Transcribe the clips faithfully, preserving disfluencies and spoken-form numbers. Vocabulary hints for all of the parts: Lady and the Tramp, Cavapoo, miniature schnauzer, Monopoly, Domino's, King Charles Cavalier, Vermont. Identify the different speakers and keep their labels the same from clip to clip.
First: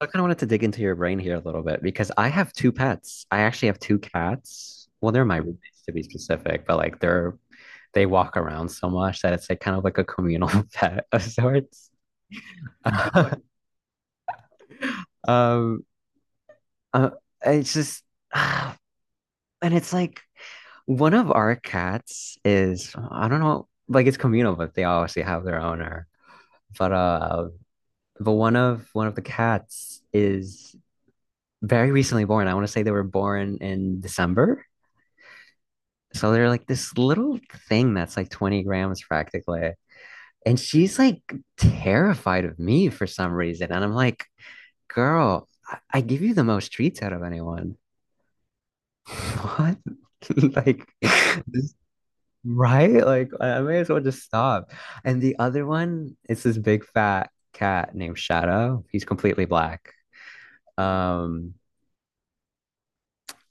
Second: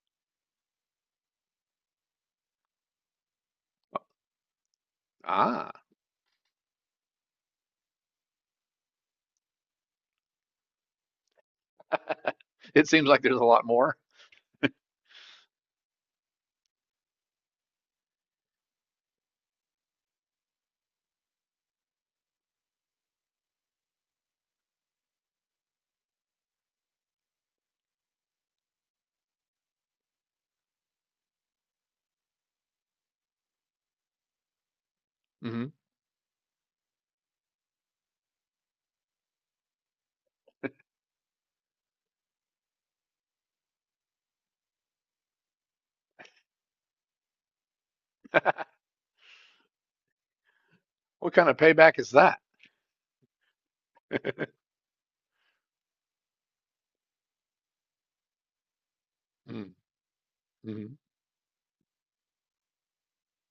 Speaker 1: I kind of wanted to dig into your brain here a little bit because I have two pets. I actually have two cats. Well, they're my
Speaker 2: Ah,
Speaker 1: roommates to be specific, but like they're they walk around so much that it's like kind of like a communal pet of sorts.
Speaker 2: it seems like there's a lot more.
Speaker 1: Um, uh, it's just, and it's like one of our cats is I don't know, like it's communal, but they obviously have their owner. But uh, but one of one of the cats is very recently born. I want to say they were born in December.
Speaker 2: Hmm.
Speaker 1: So they're like this little thing that's like twenty grams practically. And she's like terrified of me for some reason. And I'm like, girl, I, I give you the most treats out of anyone. What? Like,
Speaker 2: What kind of payback is that?
Speaker 1: right? Like, I may as well just stop. And the other one is this big fat cat named Shadow. He's completely black.
Speaker 2: Mm-hmm.
Speaker 1: Um,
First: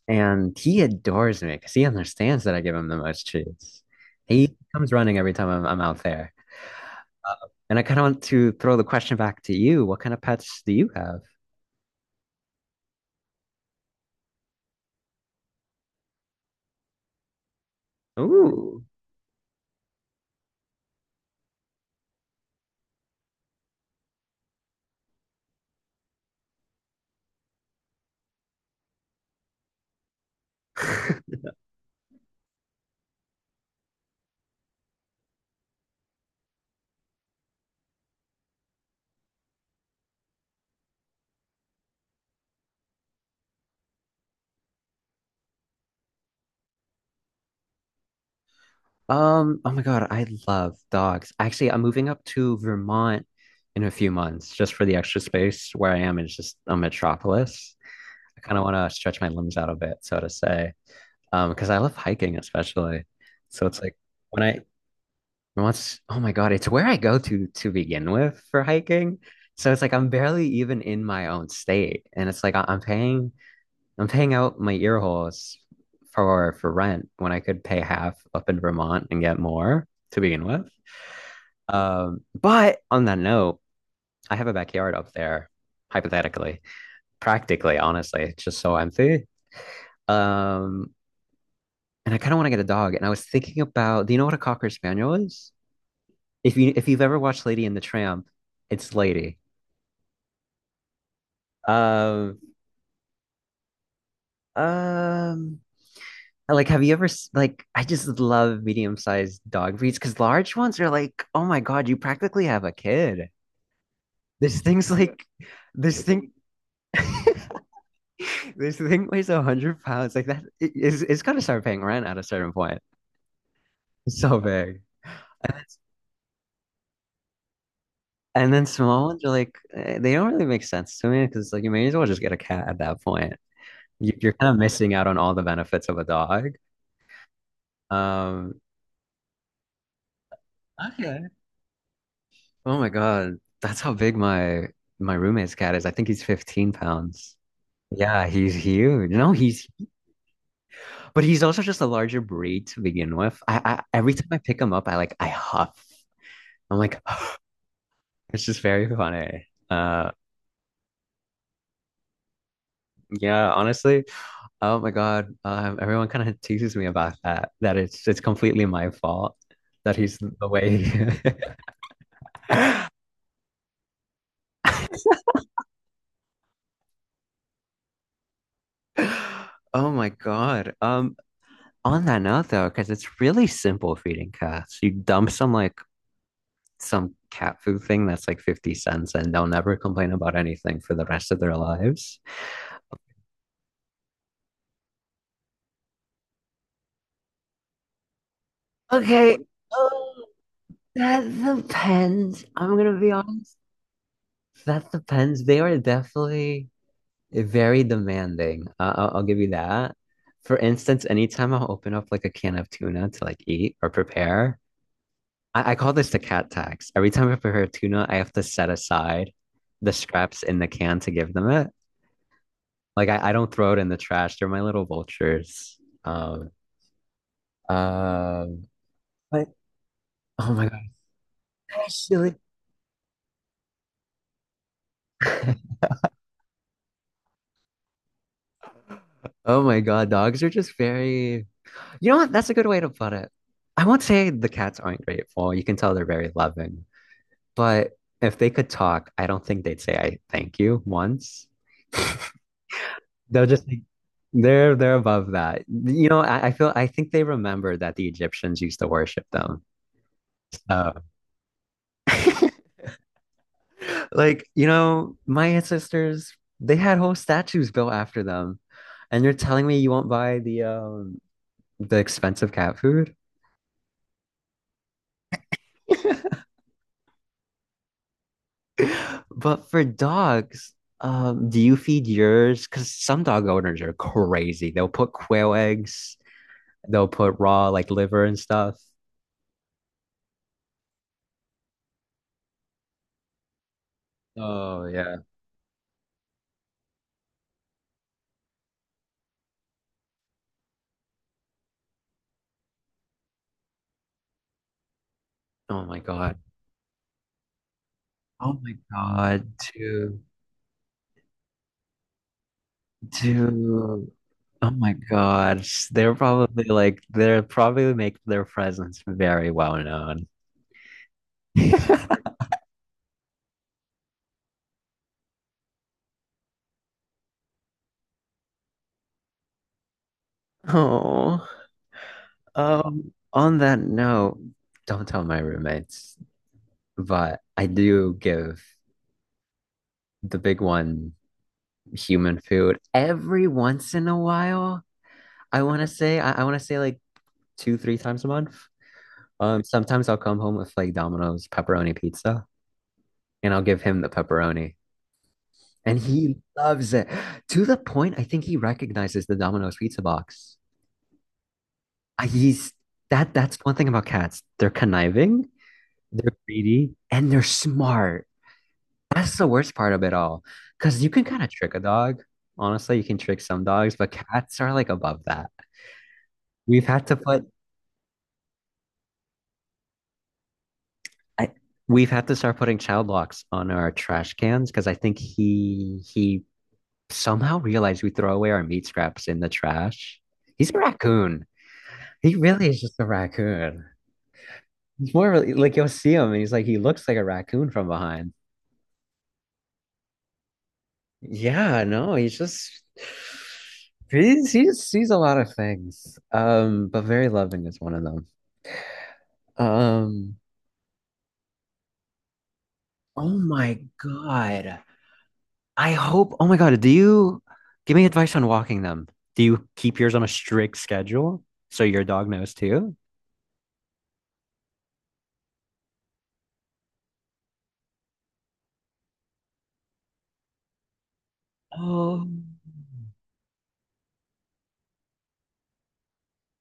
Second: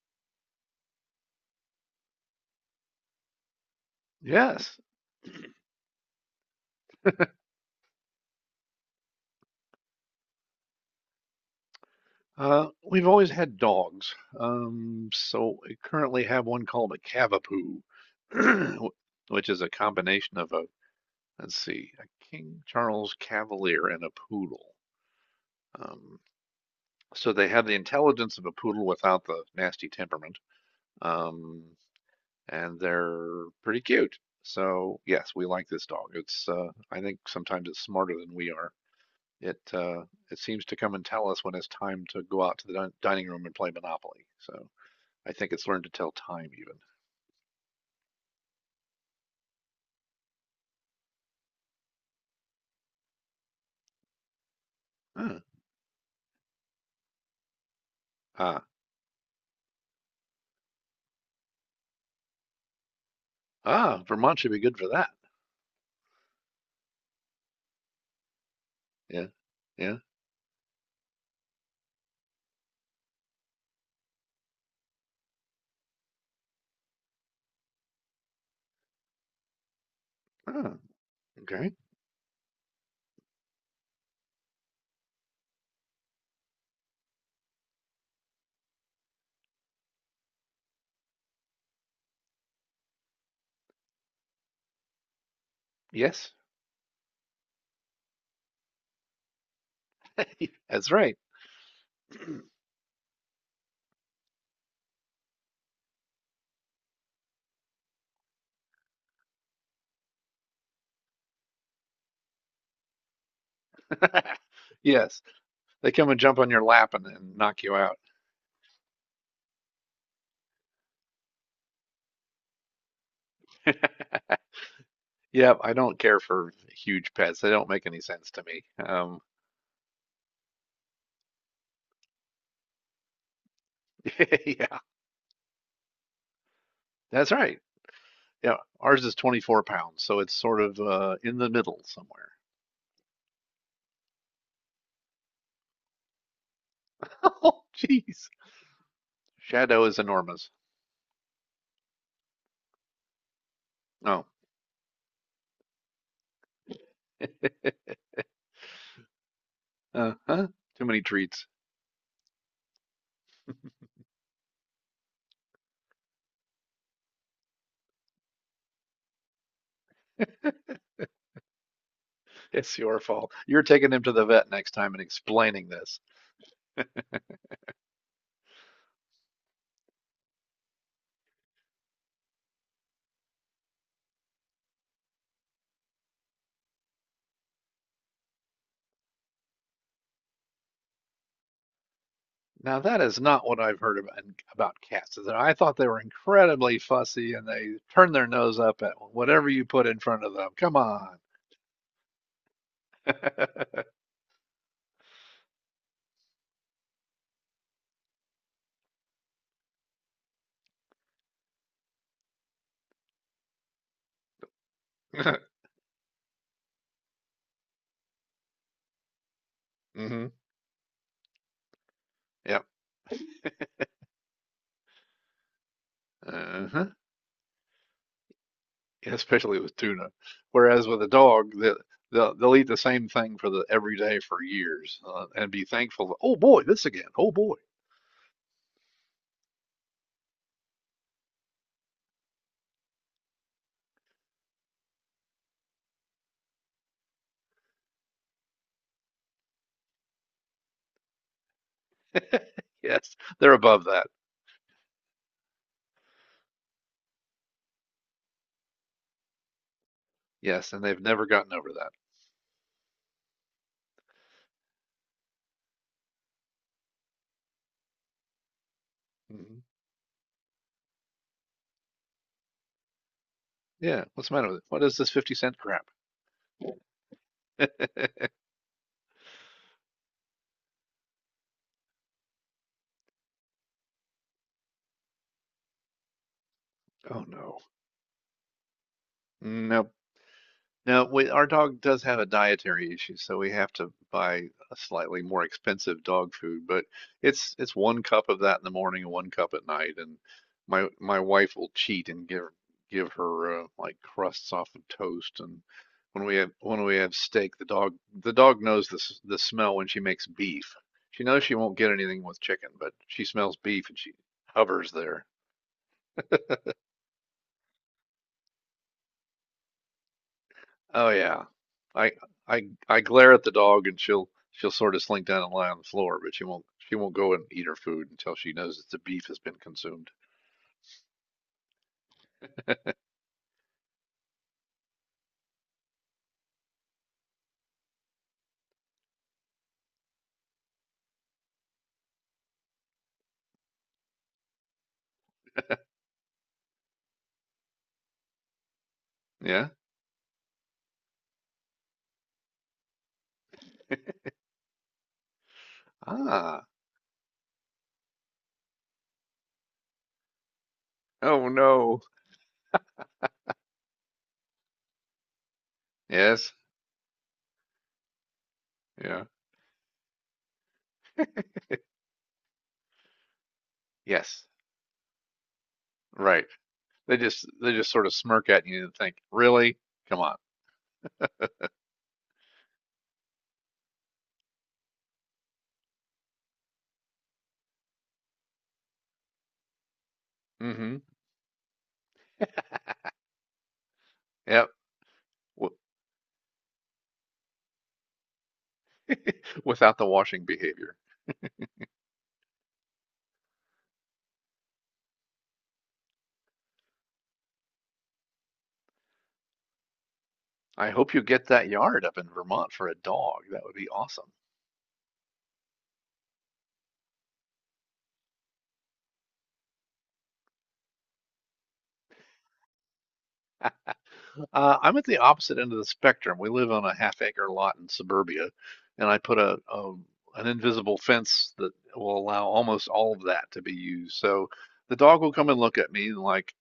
Speaker 1: and he adores me because he understands that I give him the most treats. He
Speaker 2: Yes.
Speaker 1: comes running every time I'm, I'm out there. Uh, And I kind of want to throw the question back to you. What kind of pets do you have?
Speaker 2: Uh, we've always had dogs. Um, so we currently have one called a Cavapoo,
Speaker 1: Ooh.
Speaker 2: which is a combination of a, let's see, a King Charles Cavalier and a poodle. Um, so they have the intelligence of a poodle without the nasty temperament. Um, and they're pretty cute. So yes, we like this dog. It's uh, I think sometimes it's smarter than we are. It uh, it seems to come and tell us when it's time to go out to the din- dining room and play Monopoly. So I think it's learned to tell time even.
Speaker 1: Um, oh my God, I love dogs. Actually, I'm moving up to Vermont in a few months just for the extra
Speaker 2: Huh.
Speaker 1: space where I am. Is just a metropolis. I kind of
Speaker 2: Ah.
Speaker 1: want to stretch my limbs out a bit, so to say. Um, because I love hiking especially. So it's like
Speaker 2: Ah, Vermont
Speaker 1: when
Speaker 2: should be
Speaker 1: I
Speaker 2: good for that.
Speaker 1: once, oh my God, it's where I go to to begin with for hiking.
Speaker 2: Yeah
Speaker 1: So it's like
Speaker 2: yeah.
Speaker 1: I'm barely even in my own state. And it's like I- I'm paying I'm paying out my ear holes for for rent when I could pay half up in Vermont and get more to begin with.
Speaker 2: Ah, okay.
Speaker 1: Um, but on that note, I have a backyard up there, hypothetically, practically, honestly, it's just so empty. Um, and I kind of want to get a dog. And I was thinking about, do you know what a cocker spaniel is?
Speaker 2: Yes,
Speaker 1: If you if you've ever watched Lady and the Tramp, it's Lady.
Speaker 2: that's right.
Speaker 1: Um, um, Like, have you ever s- like? I just love medium-sized dog breeds because large ones are like, oh my God, you practically have a kid. This thing's
Speaker 2: Yes,
Speaker 1: like,
Speaker 2: they
Speaker 1: this
Speaker 2: come and
Speaker 1: thing,
Speaker 2: jump on your lap and, and knock you out.
Speaker 1: this thing weighs a hundred pounds. Like that, it, it's it's gotta start paying rent at a certain point. It's so big.
Speaker 2: Yeah, I don't care for huge pets. They don't make any sense to
Speaker 1: And
Speaker 2: me.
Speaker 1: then small
Speaker 2: Um,
Speaker 1: ones are like, eh, they don't really make sense to me because like you may as well just get a cat at that point. You, you're kind of
Speaker 2: yeah.
Speaker 1: missing out on all the benefits of a dog.
Speaker 2: That's right. Yeah,
Speaker 1: Um,
Speaker 2: ours is twenty-four pounds, so it's sort of uh,
Speaker 1: Okay.
Speaker 2: in the middle somewhere.
Speaker 1: Oh my God. That's how big my my roommate's cat is. I think he's 15 pounds.
Speaker 2: Oh,
Speaker 1: Yeah,
Speaker 2: jeez.
Speaker 1: he's huge. No, he's
Speaker 2: Shadow is enormous.
Speaker 1: but he's also just a larger breed to begin with. I, I every
Speaker 2: Oh.
Speaker 1: time I pick him up, I like I huff. I'm like, it's just very funny. Uh
Speaker 2: Uh-huh. Too many treats.
Speaker 1: yeah, honestly. Oh my God. Um, everyone kind of teases me about that, that it's it's completely my fault that he's the way. he-
Speaker 2: It's your fault. You're taking him to the vet next time and explaining this.
Speaker 1: Oh my God. Um, On that note, though, because it's really simple feeding cats, you dump some like some cat food thing that's like fifty cents and they'll never complain about anything for the rest of their lives.
Speaker 2: Now, that is not what I've heard about, about cats. I thought they were incredibly fussy and they turn their nose up at
Speaker 1: Okay.
Speaker 2: whatever you put in front
Speaker 1: Oh,
Speaker 2: of them. Come on.
Speaker 1: that depends. I'm gonna be honest. That depends. They are definitely very demanding. Uh, I'll, I'll give you that. For instance, anytime I'll open up like a can of tuna to like eat or prepare, I, I call this the cat tax. Every time I prepare tuna, I have to set aside the
Speaker 2: Mm-hmm.
Speaker 1: scraps in the can to give them it.
Speaker 2: Yep.
Speaker 1: Like I, I don't throw it in the trash. They're my little vultures. Um,
Speaker 2: Uh-huh.
Speaker 1: um, but
Speaker 2: especially with tuna.
Speaker 1: Oh my God,
Speaker 2: Whereas with a dog, that they'll,
Speaker 1: actually,
Speaker 2: they'll eat the same thing for the every day for years uh, and be thankful. Oh boy, this again. Oh boy.
Speaker 1: oh my God, dogs are just very. You know what? That's a good way to put it. I won't say the cats aren't grateful. You can tell they're very loving, but if they could talk, I don't think they'd say I thank you once.
Speaker 2: Yes,
Speaker 1: They'll
Speaker 2: they're
Speaker 1: just like
Speaker 2: above that.
Speaker 1: they're they're above that. You know, I, I feel I think they remember that the Egyptians used to worship them.
Speaker 2: Yes, and
Speaker 1: So
Speaker 2: they've never gotten over that.
Speaker 1: like, you know, my ancestors, they had whole statues built after them. And you're
Speaker 2: Hmm.
Speaker 1: telling me you won't buy the um the expensive cat food?
Speaker 2: Yeah, what's the matter with it? What is this fifty cent crap?
Speaker 1: But for dogs, um, do you feed yours? Because some dog owners are crazy. They'll put quail eggs, they'll
Speaker 2: Oh
Speaker 1: put
Speaker 2: no.
Speaker 1: raw like liver and stuff.
Speaker 2: Nope. Now, we, our dog does have a dietary issue, so we have to buy a
Speaker 1: Oh yeah.
Speaker 2: slightly more expensive dog food, but it's it's one cup of that in the morning and one cup at night, and my my wife will cheat and give give her uh, like crusts off of toast, and
Speaker 1: Oh my
Speaker 2: when we
Speaker 1: God.
Speaker 2: have when we have steak, the dog the
Speaker 1: Oh
Speaker 2: dog
Speaker 1: my
Speaker 2: knows the s- the
Speaker 1: God,
Speaker 2: smell when she
Speaker 1: dude,
Speaker 2: makes beef. She knows she won't get anything with chicken, but she smells beef and
Speaker 1: dude.
Speaker 2: she
Speaker 1: Oh
Speaker 2: hovers
Speaker 1: my
Speaker 2: there.
Speaker 1: God, they're probably like they're probably make their presence very well known.
Speaker 2: Oh yeah. I I I glare at the dog and she'll she'll sort of slink down and lie on the floor, but she won't she won't go and eat her food until she knows that the beef has been consumed.
Speaker 1: Oh, um, on that note, don't tell my roommates, but I do give the big one human food every once in a while. I want to say, I, I want to say like two, three times a month. Um,
Speaker 2: Yeah?
Speaker 1: sometimes I'll come home with like Domino's pepperoni pizza and I'll give him the pepperoni. And he
Speaker 2: Ah.
Speaker 1: loves it to the point I think he recognizes the Domino's pizza box.
Speaker 2: Oh no.
Speaker 1: Uh, He's that that's one thing about cats. They're conniving, they're
Speaker 2: Yes.
Speaker 1: greedy, and they're smart.
Speaker 2: Yeah.
Speaker 1: That's the worst part of it all. Because you can kind of trick a dog. Honestly, you can trick some dogs, but
Speaker 2: Yes.
Speaker 1: cats are like above that.
Speaker 2: Right.
Speaker 1: We've had to
Speaker 2: They
Speaker 1: put
Speaker 2: just they just sort of smirk at you and think, "Really? Come on."
Speaker 1: I, we've had to start putting child locks on our trash cans because I think he he somehow realized we throw away our meat scraps in the trash. He's a
Speaker 2: Mm-hmm.
Speaker 1: raccoon. He really is just a raccoon.
Speaker 2: Yep.
Speaker 1: It's more really- like
Speaker 2: W-
Speaker 1: you'll see him and he's like he looks like a raccoon from behind.
Speaker 2: Without the washing behavior.
Speaker 1: Yeah, no, he's just he's he sees a lot of things. Um, but very loving is one of them. Um,
Speaker 2: I hope you get that yard up in Vermont for a
Speaker 1: oh
Speaker 2: dog. That would
Speaker 1: my
Speaker 2: be awesome.
Speaker 1: God. I hope, oh my God, do you give me advice on walking them? Do you keep yours on a strict schedule so your dog knows too?
Speaker 2: Uh, I'm at the opposite end of the spectrum. We live on a half acre lot in suburbia, and I put a, a an invisible fence that will
Speaker 1: Oh,
Speaker 2: allow almost all of that to be used. So the dog will come and look at me and like,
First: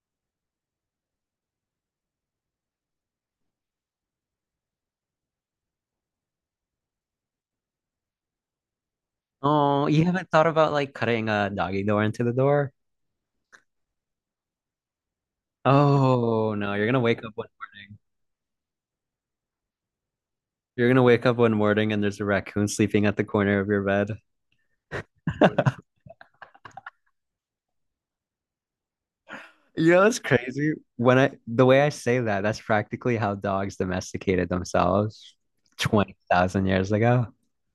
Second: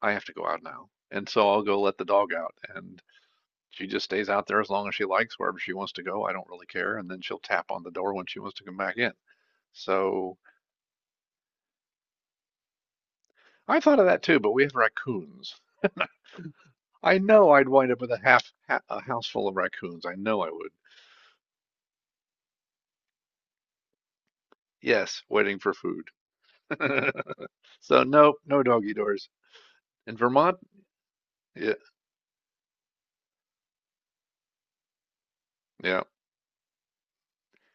Speaker 2: I have to go out now. And so I'll go let the dog out, and she just stays out there as long as she likes, wherever she wants to go. I don't really care. And then she'll tap on the door when she wants to come back in.
Speaker 1: oh, you haven't
Speaker 2: So
Speaker 1: thought about like cutting a doggy door into the door?
Speaker 2: I thought of that too, but we have raccoons.
Speaker 1: Oh no, you're gonna
Speaker 2: I
Speaker 1: wake up
Speaker 2: know I'd wind up with a half a house full of raccoons. I know I would.
Speaker 1: You're gonna wake up one morning and there's a raccoon sleeping at the corner of your bed.
Speaker 2: Yes, waiting for food. So no, no doggy doors
Speaker 1: You know,
Speaker 2: in
Speaker 1: it's
Speaker 2: Vermont.
Speaker 1: crazy. When I The
Speaker 2: Yeah,
Speaker 1: way I say that, that's practically how dogs domesticated themselves
Speaker 2: yeah,
Speaker 1: twenty thousand years ago.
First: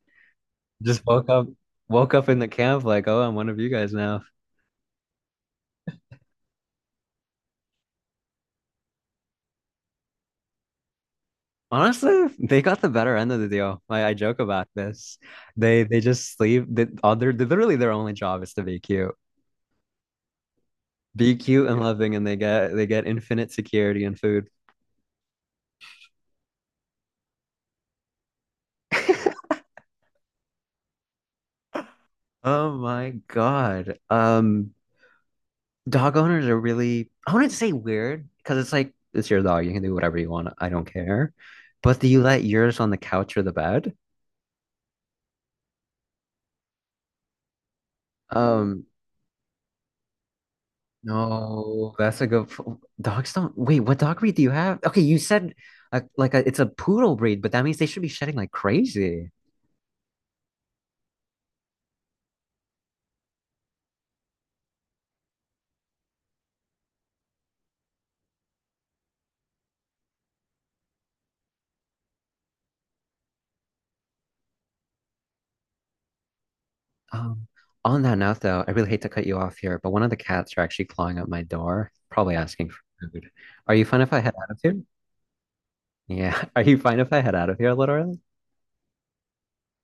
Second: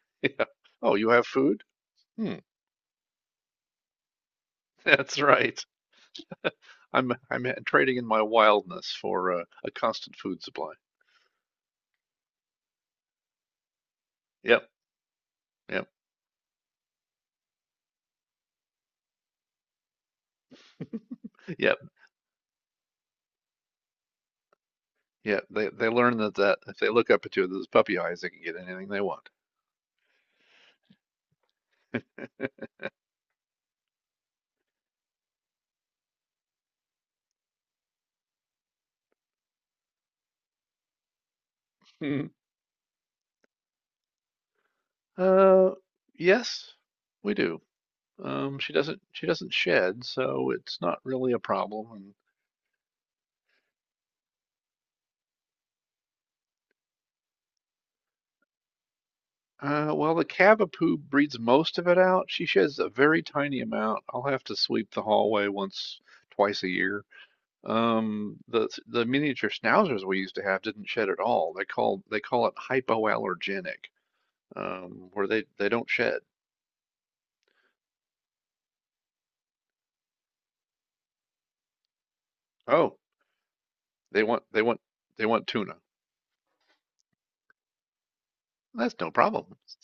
Speaker 2: yeah. Oh,
Speaker 1: Just
Speaker 2: you have
Speaker 1: woke up
Speaker 2: food?
Speaker 1: Woke up in
Speaker 2: Hmm,
Speaker 1: the camp like, "Oh, I'm one of you guys now."
Speaker 2: that's right. I'm I'm trading in my wildness for uh, a constant food supply.
Speaker 1: Honestly, they got the better end of the deal. I, I joke about
Speaker 2: Yep,
Speaker 1: this. They
Speaker 2: yep,
Speaker 1: they just sleep. They, all their literally their only job is to be cute, be cute and
Speaker 2: yep,
Speaker 1: loving, and they get they get infinite security and food.
Speaker 2: yep. They they learn that that if they look up at you with those puppy eyes, they can get anything they want.
Speaker 1: Oh my God. Um, Dog owners are really, I wouldn't say weird because it's like, it's your dog. You can do whatever you want. I don't care. But do you
Speaker 2: Hmm.
Speaker 1: let yours on the couch or the bed?
Speaker 2: Uh, yes, we do. Um, she
Speaker 1: Um,
Speaker 2: doesn't she doesn't shed, so it's not really a
Speaker 1: No,
Speaker 2: problem.
Speaker 1: that's a good. f- Dogs don't. Wait, what dog breed do you have? Okay, you said uh, like a, it's a poodle breed, but that means they should be shedding like crazy.
Speaker 2: Uh, well, the Cavapoo breeds most of it out. She sheds a very tiny amount. I'll have to sweep the hallway once, twice a year. Um, the the miniature schnauzers we used to have didn't shed at all. They call they call it hypoallergenic, um, where they they don't shed.
Speaker 1: Um, on that note, though, I really hate to cut you off here, but one of the cats are actually clawing up my door, probably asking for
Speaker 2: Oh,
Speaker 1: food. Are you fine if I
Speaker 2: they
Speaker 1: head
Speaker 2: want
Speaker 1: out of
Speaker 2: they
Speaker 1: here?
Speaker 2: want they want tuna.
Speaker 1: Yeah. Are you fine if I head out of here a little early?
Speaker 2: That's no problem.